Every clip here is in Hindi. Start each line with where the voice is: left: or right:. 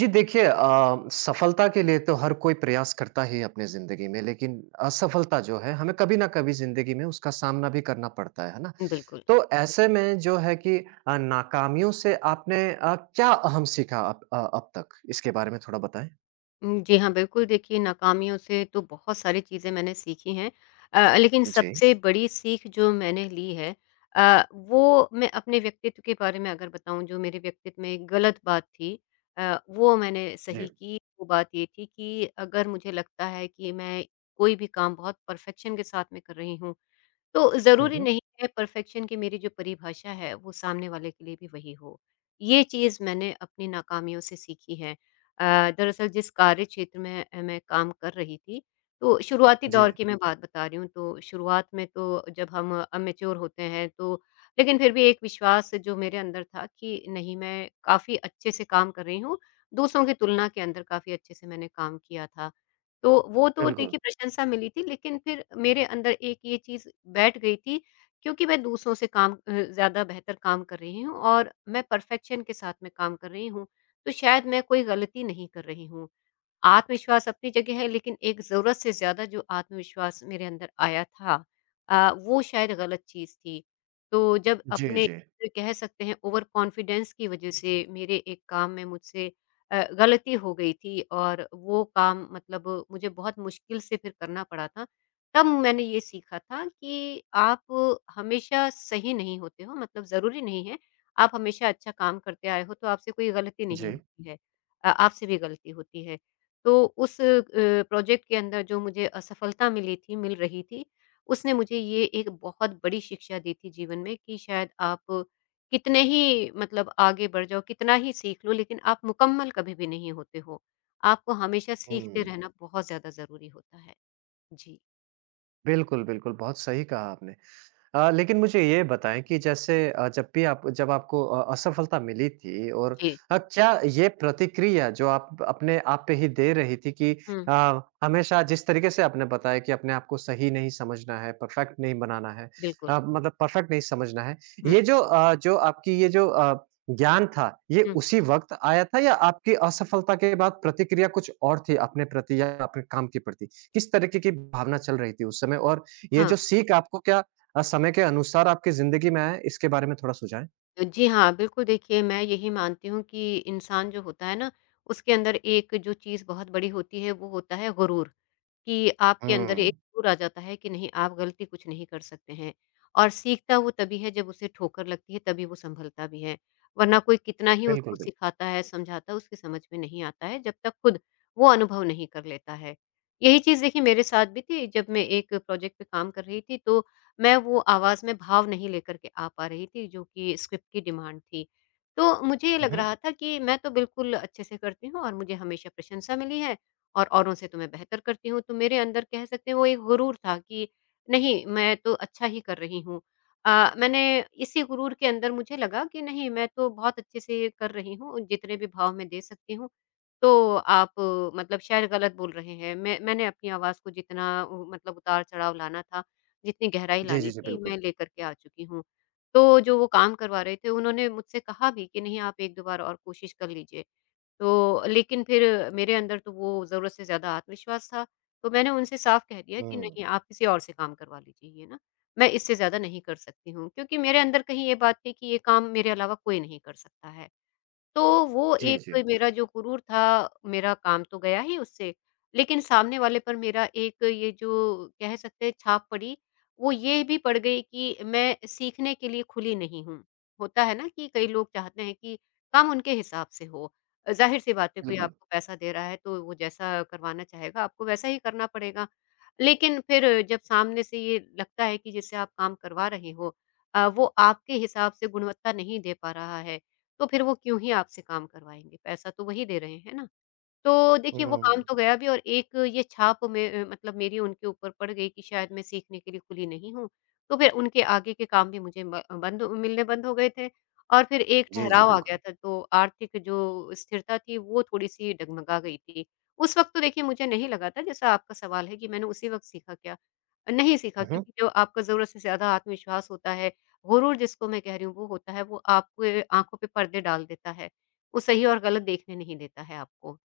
right: जी देखिए सफलता के लिए तो हर कोई प्रयास करता ही है अपनी ज़िंदगी में, लेकिन असफलता जो है हमें कभी न कभी ज़िंदगी में उसका सामना भी करना पड़ता है ना?
left: बिल्कुल।
right: तो ऐसे में जो है कि नाकामियों से आपने क्या अहम सीखा अब अब तक? इसके बारे में थोड़ा बताएँ।
left: जी हाँ, बिल्कुल देखिए नाकामियों से तो बहुत सारी चीज़ें मैंने सीखी हैं। लेकिन
right: जी,
left: सबसे बड़ी सीख जो मैंने ली है, वो मैं अपने व्यक्तित्व के बारे में अगर बताऊँ, जो मेरे व्यक्तित्व में एक गलत बात थी, वो मैंने सही
right: जी।
left: की। वो बात ये थी कि अगर मुझे लगता है कि मैं कोई भी काम बहुत परफेक्शन के साथ में कर रही हूँ, तो
right: हुँ,
left: ज़रूरी
right: हुँ।
left: नहीं है परफ़ेक्शन की मेरी जो परिभाषा है, वो सामने वाले के लिए भी वही हो। ये चीज़ मैंने अपनी नाकामियों से सीखी है। दरअसल जिस कार्य क्षेत्र में मैं काम कर रही थी, तो शुरुआती दौर
right: जी,
left: की मैं बात बता रही हूँ, तो शुरुआत में तो जब हम अमेच्योर होते हैं, तो लेकिन फिर भी एक विश्वास जो मेरे अंदर था कि नहीं, मैं काफ़ी अच्छे से काम कर रही हूँ। दूसरों की तुलना के अंदर काफ़ी अच्छे से मैंने काम किया था। तो वो तो
right: बिल्कुल।
left: देखिए प्रशंसा मिली थी, लेकिन फिर मेरे अंदर एक ये चीज़ बैठ गई थी, क्योंकि मैं दूसरों से काम ज़्यादा बेहतर काम कर रही हूँ और मैं परफ़ेक्शन के साथ में काम कर रही हूँ, तो शायद मैं कोई गलती नहीं कर रही हूँ। आत्मविश्वास अपनी जगह है, लेकिन एक ज़रूरत से ज़्यादा जो आत्मविश्वास मेरे अंदर आया था, वो शायद गलत चीज़ थी। तो जब
right: जी,
left: अपने,
right: जी।
left: कह सकते हैं ओवर कॉन्फिडेंस की वज़ह से, मेरे एक काम में मुझसे गलती हो गई थी और वो काम मतलब मुझे बहुत मुश्किल से फिर करना पड़ा था। तब मैंने ये सीखा था कि आप हमेशा सही नहीं होते हो, मतलब ज़रूरी नहीं है, आप हमेशा अच्छा काम करते आए हो तो आपसे कोई गलती नहीं
right: जी।
left: होती है। आपसे भी गलती होती है। तो उस प्रोजेक्ट के अंदर जो मुझे असफलता मिली थी, मिल रही थी, उसने मुझे ये एक बहुत बड़ी शिक्षा दी थी जीवन में कि शायद आप कितने ही मतलब आगे बढ़ जाओ, कितना ही सीख लो, लेकिन आप मुकम्मल कभी भी नहीं होते हो। आपको हमेशा सीखते
right: हुँ,
left: रहना बहुत ज़्यादा ज़रूरी होता है। जी,
right: बिल्कुल, बिल्कुल, बहुत सही कहा आपने। लेकिन मुझे ये बताएँ कि जैसे जब भी आप जब आपको असफलता मिली थी और
left: जी।
right: क्या ये प्रतिक्रिया जो आप अपने आप पे ही दे रही थी कि
left: हुँ,
right: हमेशा जिस तरीके से आपने बताया कि अपने आप को सही नहीं समझना है, परफेक्ट नहीं बनाना है
left: बिल्कुल।
right: मतलब परफेक्ट नहीं समझना है।
left: हुँ,
right: ये जो जो आपकी ये जो ज्ञान था, ये
left: हुँ।
right: उसी वक़्त आया था या आपकी असफलता के बाद प्रतिक्रिया कुछ और थी अपने प्रति या अपने काम के प्रति? किस तरीके की भावना चल रही थी उस समय और ये
left: हाँ।
right: जो सीख आपको क्या समय के अनुसार आपकी ज़िंदगी में आए, इसके बारे में थोड़ा सुझाएँ?
left: जी हाँ, बिल्कुल देखिए, मैं यही मानती हूँ कि इंसान जो होता है ना, उसके अंदर एक जो चीज़ बहुत बड़ी होती है, वो होता है गुरूर, कि आपके अंदर एक
right: हुँ।
left: गुरूर आ जाता है कि नहीं, आप गलती कुछ नहीं कर सकते हैं। और सीखता वो तभी है जब उसे ठोकर लगती है, तभी वो सँभलता भी है, वरना कोई कितना ही उसको
right: बिल्कुल, बिल्कुल।
left: सिखाता है, समझाता है, उसकी समझ में नहीं आता है जब तक खुद वो अनुभव नहीं कर लेता है। यही चीज़ देखिए मेरे साथ भी थी। जब मैं एक प्रोजेक्ट पे काम कर रही थी, तो मैं वो आवाज़ में भाव नहीं लेकर के आ पा रही थी जो कि स्क्रिप्ट की डिमांड थी। तो मुझे ये
right: हुँ,
left: लग रहा
right: हुँ।
left: था कि मैं तो बिल्कुल अच्छे से करती हूँ और मुझे हमेशा प्रशंसा मिली है और औरों से तो मैं बेहतर करती हूँ। तो मेरे अंदर कह सकते हैं वो एक गुरूर था कि नहीं, मैं तो अच्छा ही कर रही हूँ। मैंने इसी गुरूर के अंदर मुझे लगा कि नहीं, मैं तो बहुत अच्छे से कर रही हूँ, जितने भी भाव मैं दे सकती हूँ। तो आप मतलब शायद गलत बोल रहे हैं। मैंने अपनी आवाज़ को जितना उ मतलब उतार-चढ़ाव लाना था, जितनी गहराई
right: जी,
left: लानी
right: जी, जी,
left: थी, मैं
right: बिल्कुल।
left: लेकर के आ चुकी हूँ। तो जो वो काम करवा रहे थे, उन्होंने मुझसे कहा भी कि नहीं, आप 1-2 बार और कोशिश कर लीजिए। तो लेकिन फिर मेरे अंदर तो वो ज़रूरत से ज़्यादा आत्मविश्वास था, तो मैंने उनसे साफ कह दिया कि
right: हुँ।
left: नहीं, आप किसी और से काम करवा लीजिए ये ना, मैं इससे ज़्यादा नहीं कर सकती हूँ। क्योंकि मेरे अंदर कहीं ये बात थी कि ये काम मेरे अलावा कोई नहीं कर सकता है। तो वो
right: जी, जी,
left: एक मेरा जो गुरूर था, मेरा काम तो गया ही उससे, लेकिन सामने वाले पर मेरा एक ये जो कह सकते हैं छाप पड़ी, वो ये भी पड़ गई कि मैं सीखने के लिए खुली नहीं हूँ। होता है ना कि कई लोग चाहते हैं कि काम उनके हिसाब से हो। ज़ाहिर-सी बात है, कोई
right: बिल्कुल।
left: आपको पैसा दे रहा है तो वो जैसा करवाना चाहेगा, आपको वैसा ही करना पड़ेगा। लेकिन फिर जब सामने से ये लगता है कि जिससे आप काम करवा रहे हो, वो आपके हिसाब से गुणवत्ता नहीं दे पा रहा है, तो फिर वो क्यों ही आपसे काम करवाएँगे? पैसा तो वही दे रहे हैं ना। तो देखिए वो काम
right: हुँ।
left: तो गया भी और एक ये छाप में मतलब मेरी उनके ऊपर पड़ गई कि शायद मैं सीखने के लिए खुली नहीं हूँ। तो फिर उनके आगे के काम भी मुझे ब बंद मिलने बंद हो गए थे और फिर एक
right: जी, जी,
left: ठहराव आ गया
right: बिल्कुल।
left: था, तो आर्थिक जो स्थिरता थी, वो थोड़ी-सी डगमगा गई थी। उस वक़्त तो देखिए मुझे नहीं लगा था, जैसा आपका सवाल है कि मैंने उसी वक़्त सीखा क्या? नहीं सीखा,
right: हुँ, हुँ।
left: क्योंकि जो आपका ज़रूरत से ज़्यादा आत्मविश्वास होता है, गुरूर जिसको मैं कह रही हूँ वो होता है, वो आपके आँखों पे पर्दे डाल देता है। वो सही और गलत देखने नहीं देता है आपको।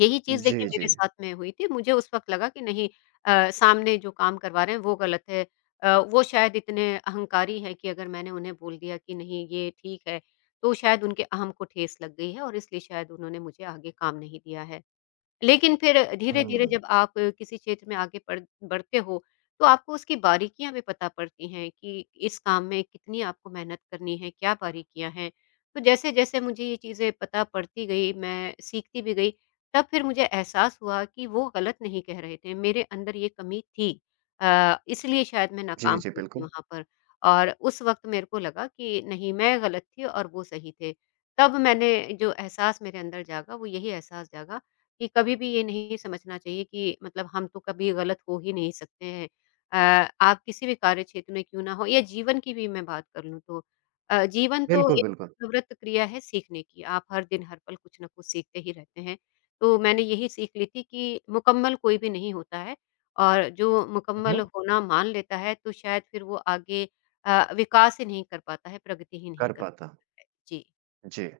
left: यही चीज़ देखिए
right: जी,
left: मेरे
right: जी।
left: साथ में हुई थी। मुझे उस वक़्त लगा कि नहीं, सामने जो काम करवा रहे हैं वो गलत है। वो शायद इतने अहंकारी हैं कि अगर मैंने उन्हें बोल दिया कि नहीं ये ठीक है, तो शायद उनके अहम को ठेस लग गई है और इसलिए शायद उन्होंने मुझे आगे काम नहीं दिया है। लेकिन फिर धीरे-धीरे
right: हुँ।
left: जब आप किसी क्षेत्र में आगे बढ़ बढ़ते हो, तो आपको उसकी बारीकियाँ भी पता पड़ती हैं कि इस काम में कितनी आपको मेहनत करनी है, क्या बारीकियाँ हैं। तो जैसे-जैसे मुझे ये चीज़ें पता पड़ती गई, मैं सीखती भी गई, तब फिर मुझे एहसास हुआ कि वो गलत नहीं कह रहे थे, मेरे अंदर ये कमी थी। इसलिए शायद मैं
right: जी,
left: नाकाम
right: जी,
left: हुई थी
right: बिल्कुल।
left: वहाँ पर, और उस वक़्त मेरे को लगा कि नहीं, मैं गलत थी और वो सही थे। तब मैंने जो एहसास मेरे अंदर जागा, वो यही एहसास जागा कि कभी भी ये नहीं समझना चाहिए कि मतलब हम तो कभी गलत हो ही नहीं सकते हैं। आप किसी भी कार्य क्षेत्र में क्यों ना हो, या जीवन की भी मैं बात कर लूँ, तो जीवन तो
right: बिल्कुल,
left: एक
right: बिल्कुल।
left: प्रवृत्त क्रिया है सीखने की। आप हर दिन हर पल कुछ ना कुछ सीखते ही रहते हैं। तो मैंने यही सीख ली थी कि मुकम्मल कोई भी नहीं होता है, और जो
right: हुँ,
left: मुकम्मल
right: हुँ।
left: होना मान लेता है, तो शायद फिर वो आगे विकास ही नहीं कर पाता है, प्रगति ही नहीं
right: कर
left: कर
right: पाता।
left: पाता है। जी,
right: जी।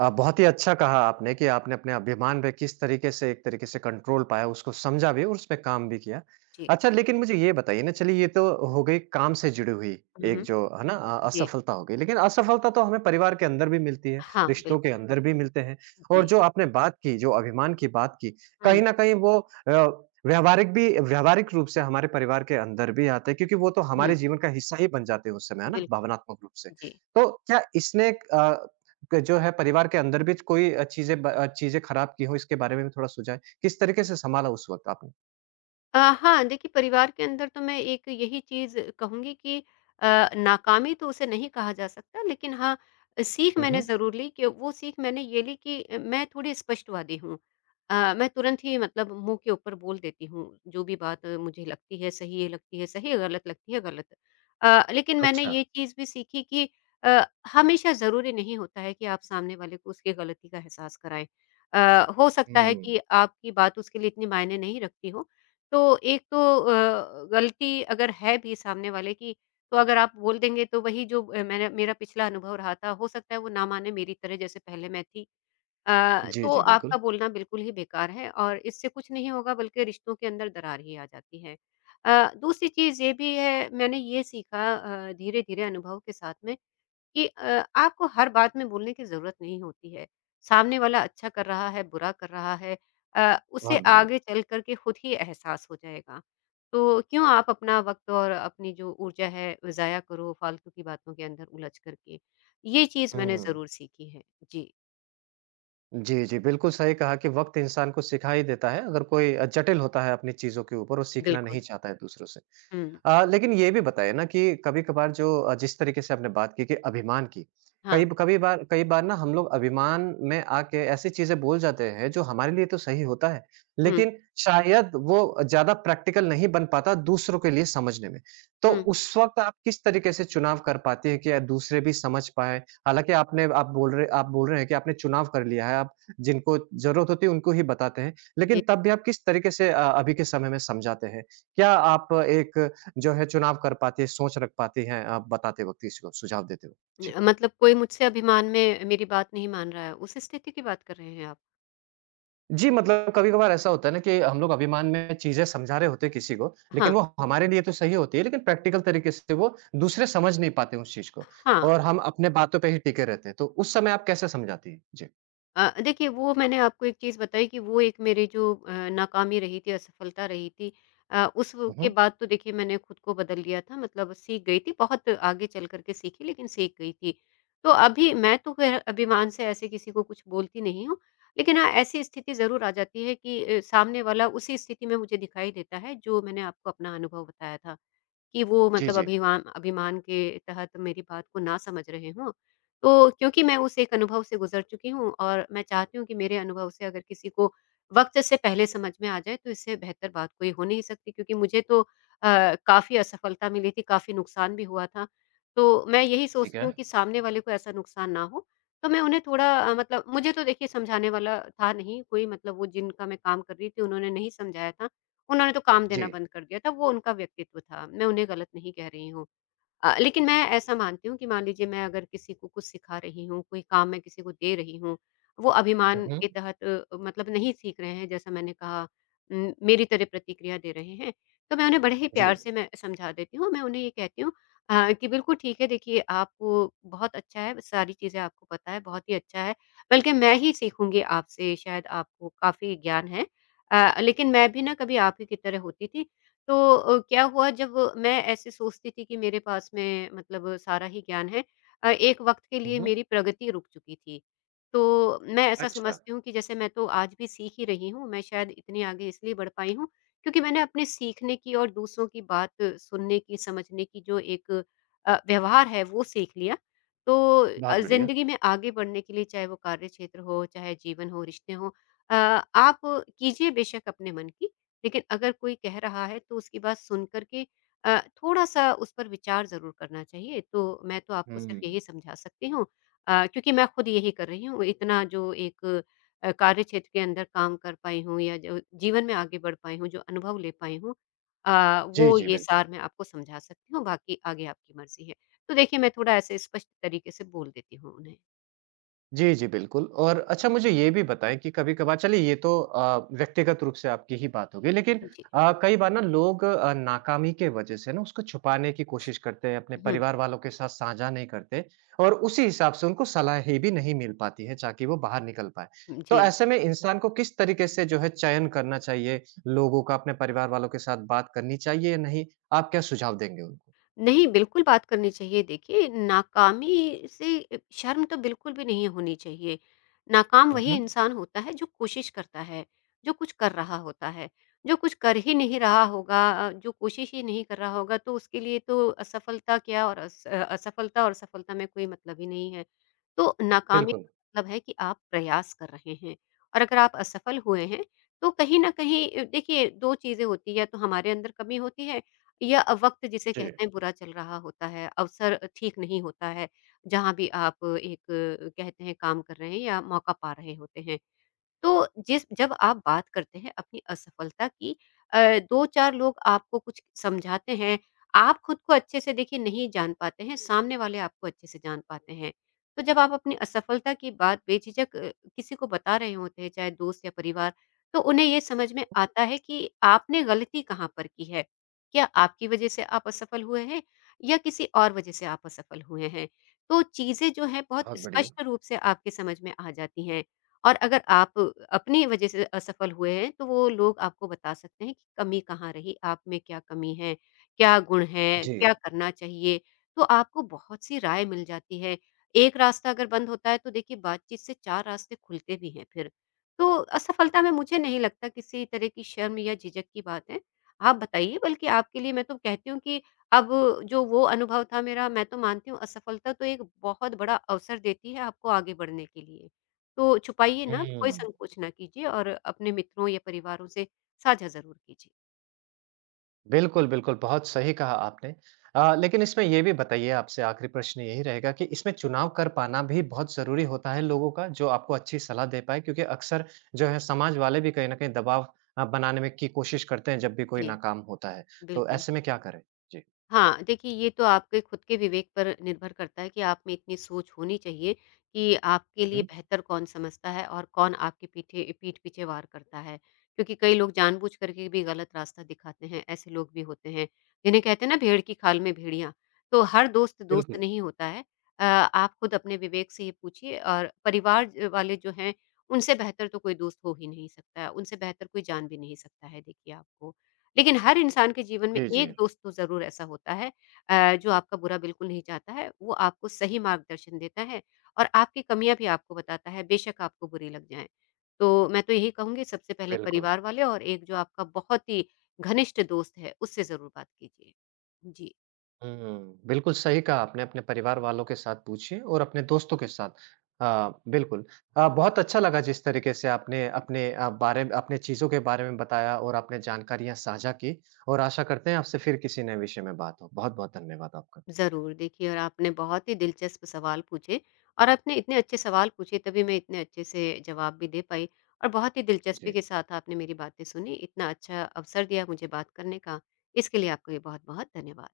right: बहुत ही अच्छा कहा आपने कि आपने अपने अभिमान पे किस तरीके से एक तरीके से कंट्रोल पाया, उसको समझा भी और उसपे काम भी किया।
left: जी।
right: अच्छा लेकिन मुझे ये बताइए ना चलिए ये तो हो गई काम से जुड़ी हुई
left: हुँ,
right: एक
left: हुँ।
right: जो है ना
left: जी।
right: असफलता हो गई। लेकिन असफलता तो हमें परिवार के अंदर भी मिलती है,
left: हाँ,
right: रिश्तों के
left: बिल्कुल।
right: अंदर भी मिलते हैं
left: जी।
right: और जो आपने बात की, जो अभिमान की बात की, कहीं
left: हुँ,
right: न कहीं वो व्यावहारिक रूप से हमारे परिवार के अंदर भी आते हैं क्योंकि वो तो हमारे
left: हुँ।
right: जीवन का हिस्सा ही बन जाते हैं उस समय, है ना?
left: बिल्कुल,
right: भावनात्मक रूप से।
left: जी।
right: तो क्या इसने क जो है परिवार के अंदर भी कोई चीज़ें खराब की हो इसके बारे में भी थोड़ा सुझाएँ? किस तरीके से सँभाला उस वक़्त आपने?
left: हाँ, देखिए परिवार के अंदर तो मैं एक यही चीज़ कहूँगी कि नाकामी तो उसे नहीं कहा जा सकता, लेकिन हाँ, सीख
right: हुँ,
left: मैंने
right: हुँ।
left: ज़रूर ली कि वो सीख मैंने ये ली कि मैं थोड़ी स्पष्टवादी हूँ। मैं तुरंत ही मतलब मुँह के ऊपर बोल देती हूँ, जो भी बात मुझे लगती है सही, गलत लगती है गलत। लेकिन मैंने
right: अच्छा।
left: ये चीज़ भी सीखी कि अ, हमेशा ज़रूरी नहीं होता है कि आप सामने वाले को उसकी गलती का एहसास कराएँ। हो सकता है
right: हुँ।
left: कि आपकी बात उसके लिए इतने मायने नहीं रखती हो, तो एक तो गलती अगर है भी सामने वाले की, तो अगर आप बोल देंगे, तो वही जो मैंने मेरा पिछला अनुभव रहा था, हो सकता है वो ना माने मेरी तरह जैसे पहले मैं थी।
right: जी,
left: तो
right: जी,
left: आपका
right: बिल्कुल।
left: बोलना बिल्कुल ही बेकार है और इससे कुछ नहीं होगा, बल्कि रिश्तों के अंदर दरार ही आ जाती है। दूसरी चीज़ ये भी है, मैंने ये सीखा धीरे-धीरे अनुभव के साथ में कि आपको हर बात में बोलने की ज़रूरत नहीं होती है। सामने वाला अच्छा कर रहा है, बुरा कर रहा है, उसे
right: बहुत बढ़िया।
left: आगे चल कर के खुद ही एहसास हो जाएगा। तो क्यों आप अपना वक़्त और अपनी जो ऊर्जा है, ज़ाया करो फालतू की बातों के अंदर उलझ कर के। ये चीज़ मैंने
right: हुँ।
left: ज़रूर सीखी है। जी,
right: जी, जी। बिल्कुल सही कहा कि वक़्त इंसान को सिखा ही देता है, अगर कोई जटिल होता है अपनी चीज़ों के ऊपर, वो सीखना
left: बिल्कुल।
right: नहीं चाहता है दूसरों से।
left: हुँ,
right: लेकिन ये भी बताइए ना कि कभी-कभार जो जिस तरीके से आपने बात की कि अभिमान की, कई
left: हाँ।
right: कभी बार कई बार ना हम लोग अभिमान में आके ऐसी चीज़ें बोल जाते हैं जो हमारे लिए तो सही होता है,
left: हुँ,
right: लेकिन शायद वो ज़्यादा प्रैक्टिकल नहीं बन पाता दूसरों के लिए समझने में। तो
left: हुँ।
right: उस वक़्त आप किस तरीके से चुनाव कर पाती हैं कि दूसरे भी समझ पाएँ हालाँकि आपने आप बोल रहे हैं कि आपने चुनाव कर लिया है, आप जिनको ज़रूरत होती है उनको ही बताते हैं।
left: जी।
right: लेकिन तब भी आप किस तरीके से अभी के समय में समझाते हैं? क्या आप एक जो है चुनाव कर पाती हैं, सोच रख पाती हैं आप बताते वक़्त किसी को सुझाव देते हो? जी।
left: मतलब कोई मुझसे अभिमान में मेरी बात नहीं मान रहा है, उस स्थिति की बात कर रहे हैं आप?
right: जी, मतलब कभी-कभार ऐसा होता है ना कि हम लोग अभिमान में चीज़ें समझा रहे होते हैं किसी को,
left: हाँ।
right: लेकिन वो हमारे लिए तो सही होती है, लेकिन प्रैक्टिकल तरीके से वो दूसरे समझ नहीं पाते उस चीज़ को
left: हाँ।
right: और हम अपने बातों पे ही टिके रहते हैं। तो उस समय आप कैसे समझाती हैं? जी।
left: देखिए वो मैंने आपको एक चीज़ बताई कि वो एक मेरी जो नाकामी रही थी, असफलता रही थी। अ, उस व
right: हुँ,
left: के
right: हुँ।
left: बाद तो देखिए मैंने खुद को बदल लिया था, मतलब सीख गई थी, बहुत आगे चल कर के सीखी लेकिन सीख गई थी। तो अभी मैं तो खैर अभिमान से ऐसे किसी को कुछ बोलती नहीं हूँ, लेकिन हाँ, ऐसी स्थिति ज़रूर आ जाती है कि सामने वाला उसी स्थिति में मुझे दिखाई देता है जो मैंने आपको अपना अनुभव बताया था। कि वो
right: जी,
left: मतलब
right: जी।
left: अभिमान अभिमान के तहत मेरी बात को ना समझ रहे हों। तो क्योंकि मैं उस एक अनुभव से गुज़र चुकी हूँ और मैं चाहती हूँ कि मेरे अनुभव से अगर किसी को वक़्त से पहले समझ में आ जाए तो इससे बेहतर बात कोई हो नहीं सकती, क्योंकि मुझे तो काफ़ी असफलता मिली थी, काफ़ी नुकसान भी हुआ था। तो मैं यही
right: ठीक
left: सोचती
right: है।
left: हूँ कि सामने वाले को ऐसा नुकसान ना हो, तो मैं उन्हें थोड़ा मतलब मुझे तो देखिए समझाने वाला था नहीं कोई, मतलब वो जिनका मैं काम कर रही थी उन्होंने नहीं समझाया था। उन्होंने तो काम देना
right: जी।
left: बंद कर दिया था, वो उनका व्यक्तित्व था, मैं उन्हें गलत नहीं कह रही हूँ। लेकिन मैं ऐसा मानती हूँ कि मान लीजिए मैं अगर किसी को कुछ सिखा रही हूँ, कोई काम मैं किसी को दे रही हूँ, वो
right: हुँ,
left: अभिमान के
right: हुँ।
left: तहत मतलब नहीं सीख रहे हैं, जैसा मैंने कहा मेरी तरह प्रतिक्रिया दे रहे हैं, तो मैं उन्हें बड़े ही
right: जी।
left: प्यार से मैं समझा देती हूँ। मैं उन्हें ये कहती हूँ कि बिल्कुल ठीक है, देखिए आपको बहुत अच्छा है, सारी चीज़ें आपको पता है, बहुत ही अच्छा है, बल्कि मैं ही सीखूँगी आपसे, शायद आपको काफ़ी ज्ञान है। लेकिन मैं भी ना कभी आप ही की तरह होती थी, तो क्या हुआ जब मैं ऐसे सोचती थी कि मेरे पास में मतलब सारा ही ज्ञान है, एक वक्त के
right: हुँ,
left: लिए
right: हुँ।
left: मेरी प्रगति रुक चुकी थी। तो मैं ऐसा
right: अच्छा,
left: समझती हूँ कि जैसे मैं तो आज भी सीख ही रही हूँ, मैं शायद इतनी आगे इसलिए बढ़ पाई हूँ क्योंकि मैंने अपने सीखने की और दूसरों की बात सुनने की, समझने की जो एक व्यवहार है वो सीख लिया। तो
right: बहुत बढ़िया।
left: ज़िंदगी में आगे बढ़ने के लिए, चाहे वो कार्य क्षेत्र हो, चाहे जीवन हो, रिश्ते हों, अ, आप कीजिए बेशक अपने मन की, लेकिन अगर कोई कह रहा है तो उसकी बात सुन कर के थोड़ा-सा उस पर विचार ज़रूर करना चाहिए। तो मैं तो आपको
right: हुँ।
left: सिर्फ़ यही समझा सकती हूँ, क्योंकि मैं खुद यही कर रही हूँ। इतना जो एक कार्य क्षेत्र के अंदर काम कर पाई हूँ या जो जीवन में आगे बढ़ पाई हूँ, जो अनुभव ले पाई हूँ,
right: जी,
left: वो
right: जी,
left: ये
right: बिल्कुल।
left: सार मैं आपको समझा सकती हूँ, बाकी आगे आपकी मर्ज़ी है। तो देखिए मैं थोड़ा ऐसे स्पष्ट तरीके से बोल देती हूँ उन्हें।
right: जी, जी, बिल्कुल और अच्छा मुझे ये भी बताएँ कि कभी-कभार चलिए ये तो व्यक्तिगत रूप से आपकी ही बात हो गई लेकिन
left: जी।
right: कई बार ना लोग नाकामी के वजह से ना उसको छुपाने की कोशिश करते हैं, अपने
left: हुँ,
right: परिवार वालों के साथ साझा नहीं करते और उसी हिसाब से उनको सलाहें भी नहीं मिल पाती हैं ताकि वो बाहर निकल पाएँ। तो
left: जी।
right: ऐसे में इंसान को किस तरीके से जो है चयन करना चाहिए, लोगों का अपने परिवार वालों के साथ बात करनी चाहिए या नहीं? आप क्या सुझाव देंगे उन्हें?
left: नहीं, बिल्कुल बात करनी चाहिए। देखिए, नाकामी से शर्म तो बिल्कुल भी नहीं होनी चाहिए। नाकाम
right: हुँ,
left: वही
right: हुँ।
left: इंसान होता है जो कोशिश करता है, जो कुछ कर रहा होता है। जो कुछ कर ही नहीं रहा होगा, जो कोशिश ही नहीं कर रहा होगा, तो उसके लिए तो असफलता क्या, और असफलता और सफलता में कोई मतलब ही नहीं है। तो नाकामी
right: बिल्कुल।
left: का मतलब है कि आप प्रयास कर रहे हैं, और अगर आप असफल हुए हैं, तो कहीं न कहीं देखिए 2 चीज़ें होती हैं, या तो हमारे अंदर कमी होती है, या वक़्त जिसे
right: जी,
left: कहते हैं बुरा चल रहा होता है, अवसर ठीक नहीं होता है, जहाँ भी आप एक कहते हैं काम कर रहे हैं या मौका पा रहे होते हैं। तो जिस जब आप बात करते हैं अपनी असफलता की, अ, 2-4 लोग आपको कुछ समझाते हैं, आप खुद को अच्छे से देखिए नहीं जान पाते हैं, सामने वाले आपको अच्छे से जान पाते हैं। तो जब आप अपनी असफलता की बात बेझिझक किसी को बता रहे होते हैं, चाहे दोस्त या परिवार, तो उन्हें ये समझ में आता है कि आपने गलती कहाँ पर की है। क्या आपकी वजह से आप असफल हुए हैं, या किसी और वजह से आप असफल हुए हैं? तो चीज़ें जो हैं बहुत
right: बहुत बढ़िया।
left: स्पष्ट रूप से आपके समझ में आ जाती हैं। और अगर आप अपनी वजह से असफल हुए हैं, तो वो लोग आपको बता सकते हैं कि कमी कहाँ रही, आप में क्या कमी है, क्या गुण है,
right: जी।
left: क्या करना चाहिए। तो आपको बहुत सी राय मिल जाती है। एक रास्ता अगर बंद होता है तो देखिए बातचीत से 4 रास्ते खुलते भी हैं फिर। तो असफलता में मुझे नहीं लगता किसी तरह की शर्म या झिझक की बात है। आप बताइए, बल्कि आपके लिए मैं तो कहती हूँ कि अब जो वो अनुभव था मेरा, मैं तो मानती हूँ असफलता तो एक बहुत बड़ा अवसर देती है आपको आगे बढ़ने के लिए। तो छुपाइए ना, कोई
right: हुँ।
left: संकोच ना कीजिए और अपने मित्रों या परिवारों से साझा ज़रूर कीजिए।
right: बिल्कुल, बिल्कुल, बहुत सही कहा आपने। लेकिन इसमें ये भी बताइए आपसे आखिरी प्रश्न यही रहेगा कि इसमें चुनाव कर पाना भी बहुत ज़रूरी होता है लोगों का, जो आपको अच्छी सलाह दे पाएँ क्योंकि अक्सर जो है समाज वाले भी कहीं न कहीं दबाव बनाने में की कोशिश करते हैं जब भी कोई
left: जी,
right: नाकाम होता है। तो
left: बिल्कुल।
right: ऐसे में क्या करें? जी।
left: हाँ, देखिए, ये तो आपके खुद के विवेक पर निर्भर करता है कि आप में इतनी सोच होनी चाहिए कि आपके
right: हुँ,
left: लिए
right: हुँ।
left: बेहतर कौन समझता है और कौन आपके पीठ पीछे वार करता है। क्योंकि कई लोग जानबूझ करके भी गलत रास्ता दिखाते हैं, ऐसे लोग भी होते हैं। जिन्हें कहते हैं ना भेड़ की खाल में भेड़िया, तो हर दोस्त दोस्त
right: बिल्कुल।
left: नहीं होता है। आप खुद अपने विवेक से ये पूछिए, और परिवार ज वाले जो हैं, उनसे बेहतर तो कोई दोस्त हो ही नहीं सकता है, उनसे बेहतर कोई जान भी नहीं सकता है देखिए आपको। लेकिन हर इंसान के जीवन में
right: जी, जी।
left: 1 दोस्त तो ज़रूर ऐसा होता है, जो आपका बुरा बिल्कुल नहीं चाहता है, वो आपको सही मार्गदर्शन देता है और आपकी कमियाँ भी आपको बताता है, बेशक आपको बुरी लग जाएँ। तो मैं तो यही कहूँगी सबसे पहले
right: बिल्कुल।
left: परिवार वाले और एक जो आपका बहुत ही घनिष्ठ दोस्त है, उससे ज़रूर बात कीजिए। जी।
right: हुँ, बिल्कुल सही कहा आपने, अपने परिवार वालों के साथ पूछिए और अपने दोस्तों के साथ। हाँ, बिल्कुल। बहुत अच्छा लगा जिस तरीके से आपने अपने बारे में अपने चीज़ों के बारे में बताया और आपने जानकारियाँ साझा की और आशा करते हैं आपसे फिर किसी नए विषय में बात हो। बहुत-बहुत धन्यवाद आपका।
left: ज़रूर, देखिए और आपने बहुत ही दिलचस्प सवाल पूछे, और आपने इतने अच्छे सवाल पूछे तभी मैं इतने अच्छे से जवाब भी दे पाई, और बहुत ही दिलचस्पी
right: जी।
left: के साथ आपने मेरी बातें सुनी। इतना अच्छा अवसर दिया मुझे बात करने का, इसके लिए आपका भी बहुत-बहुत धन्यवाद।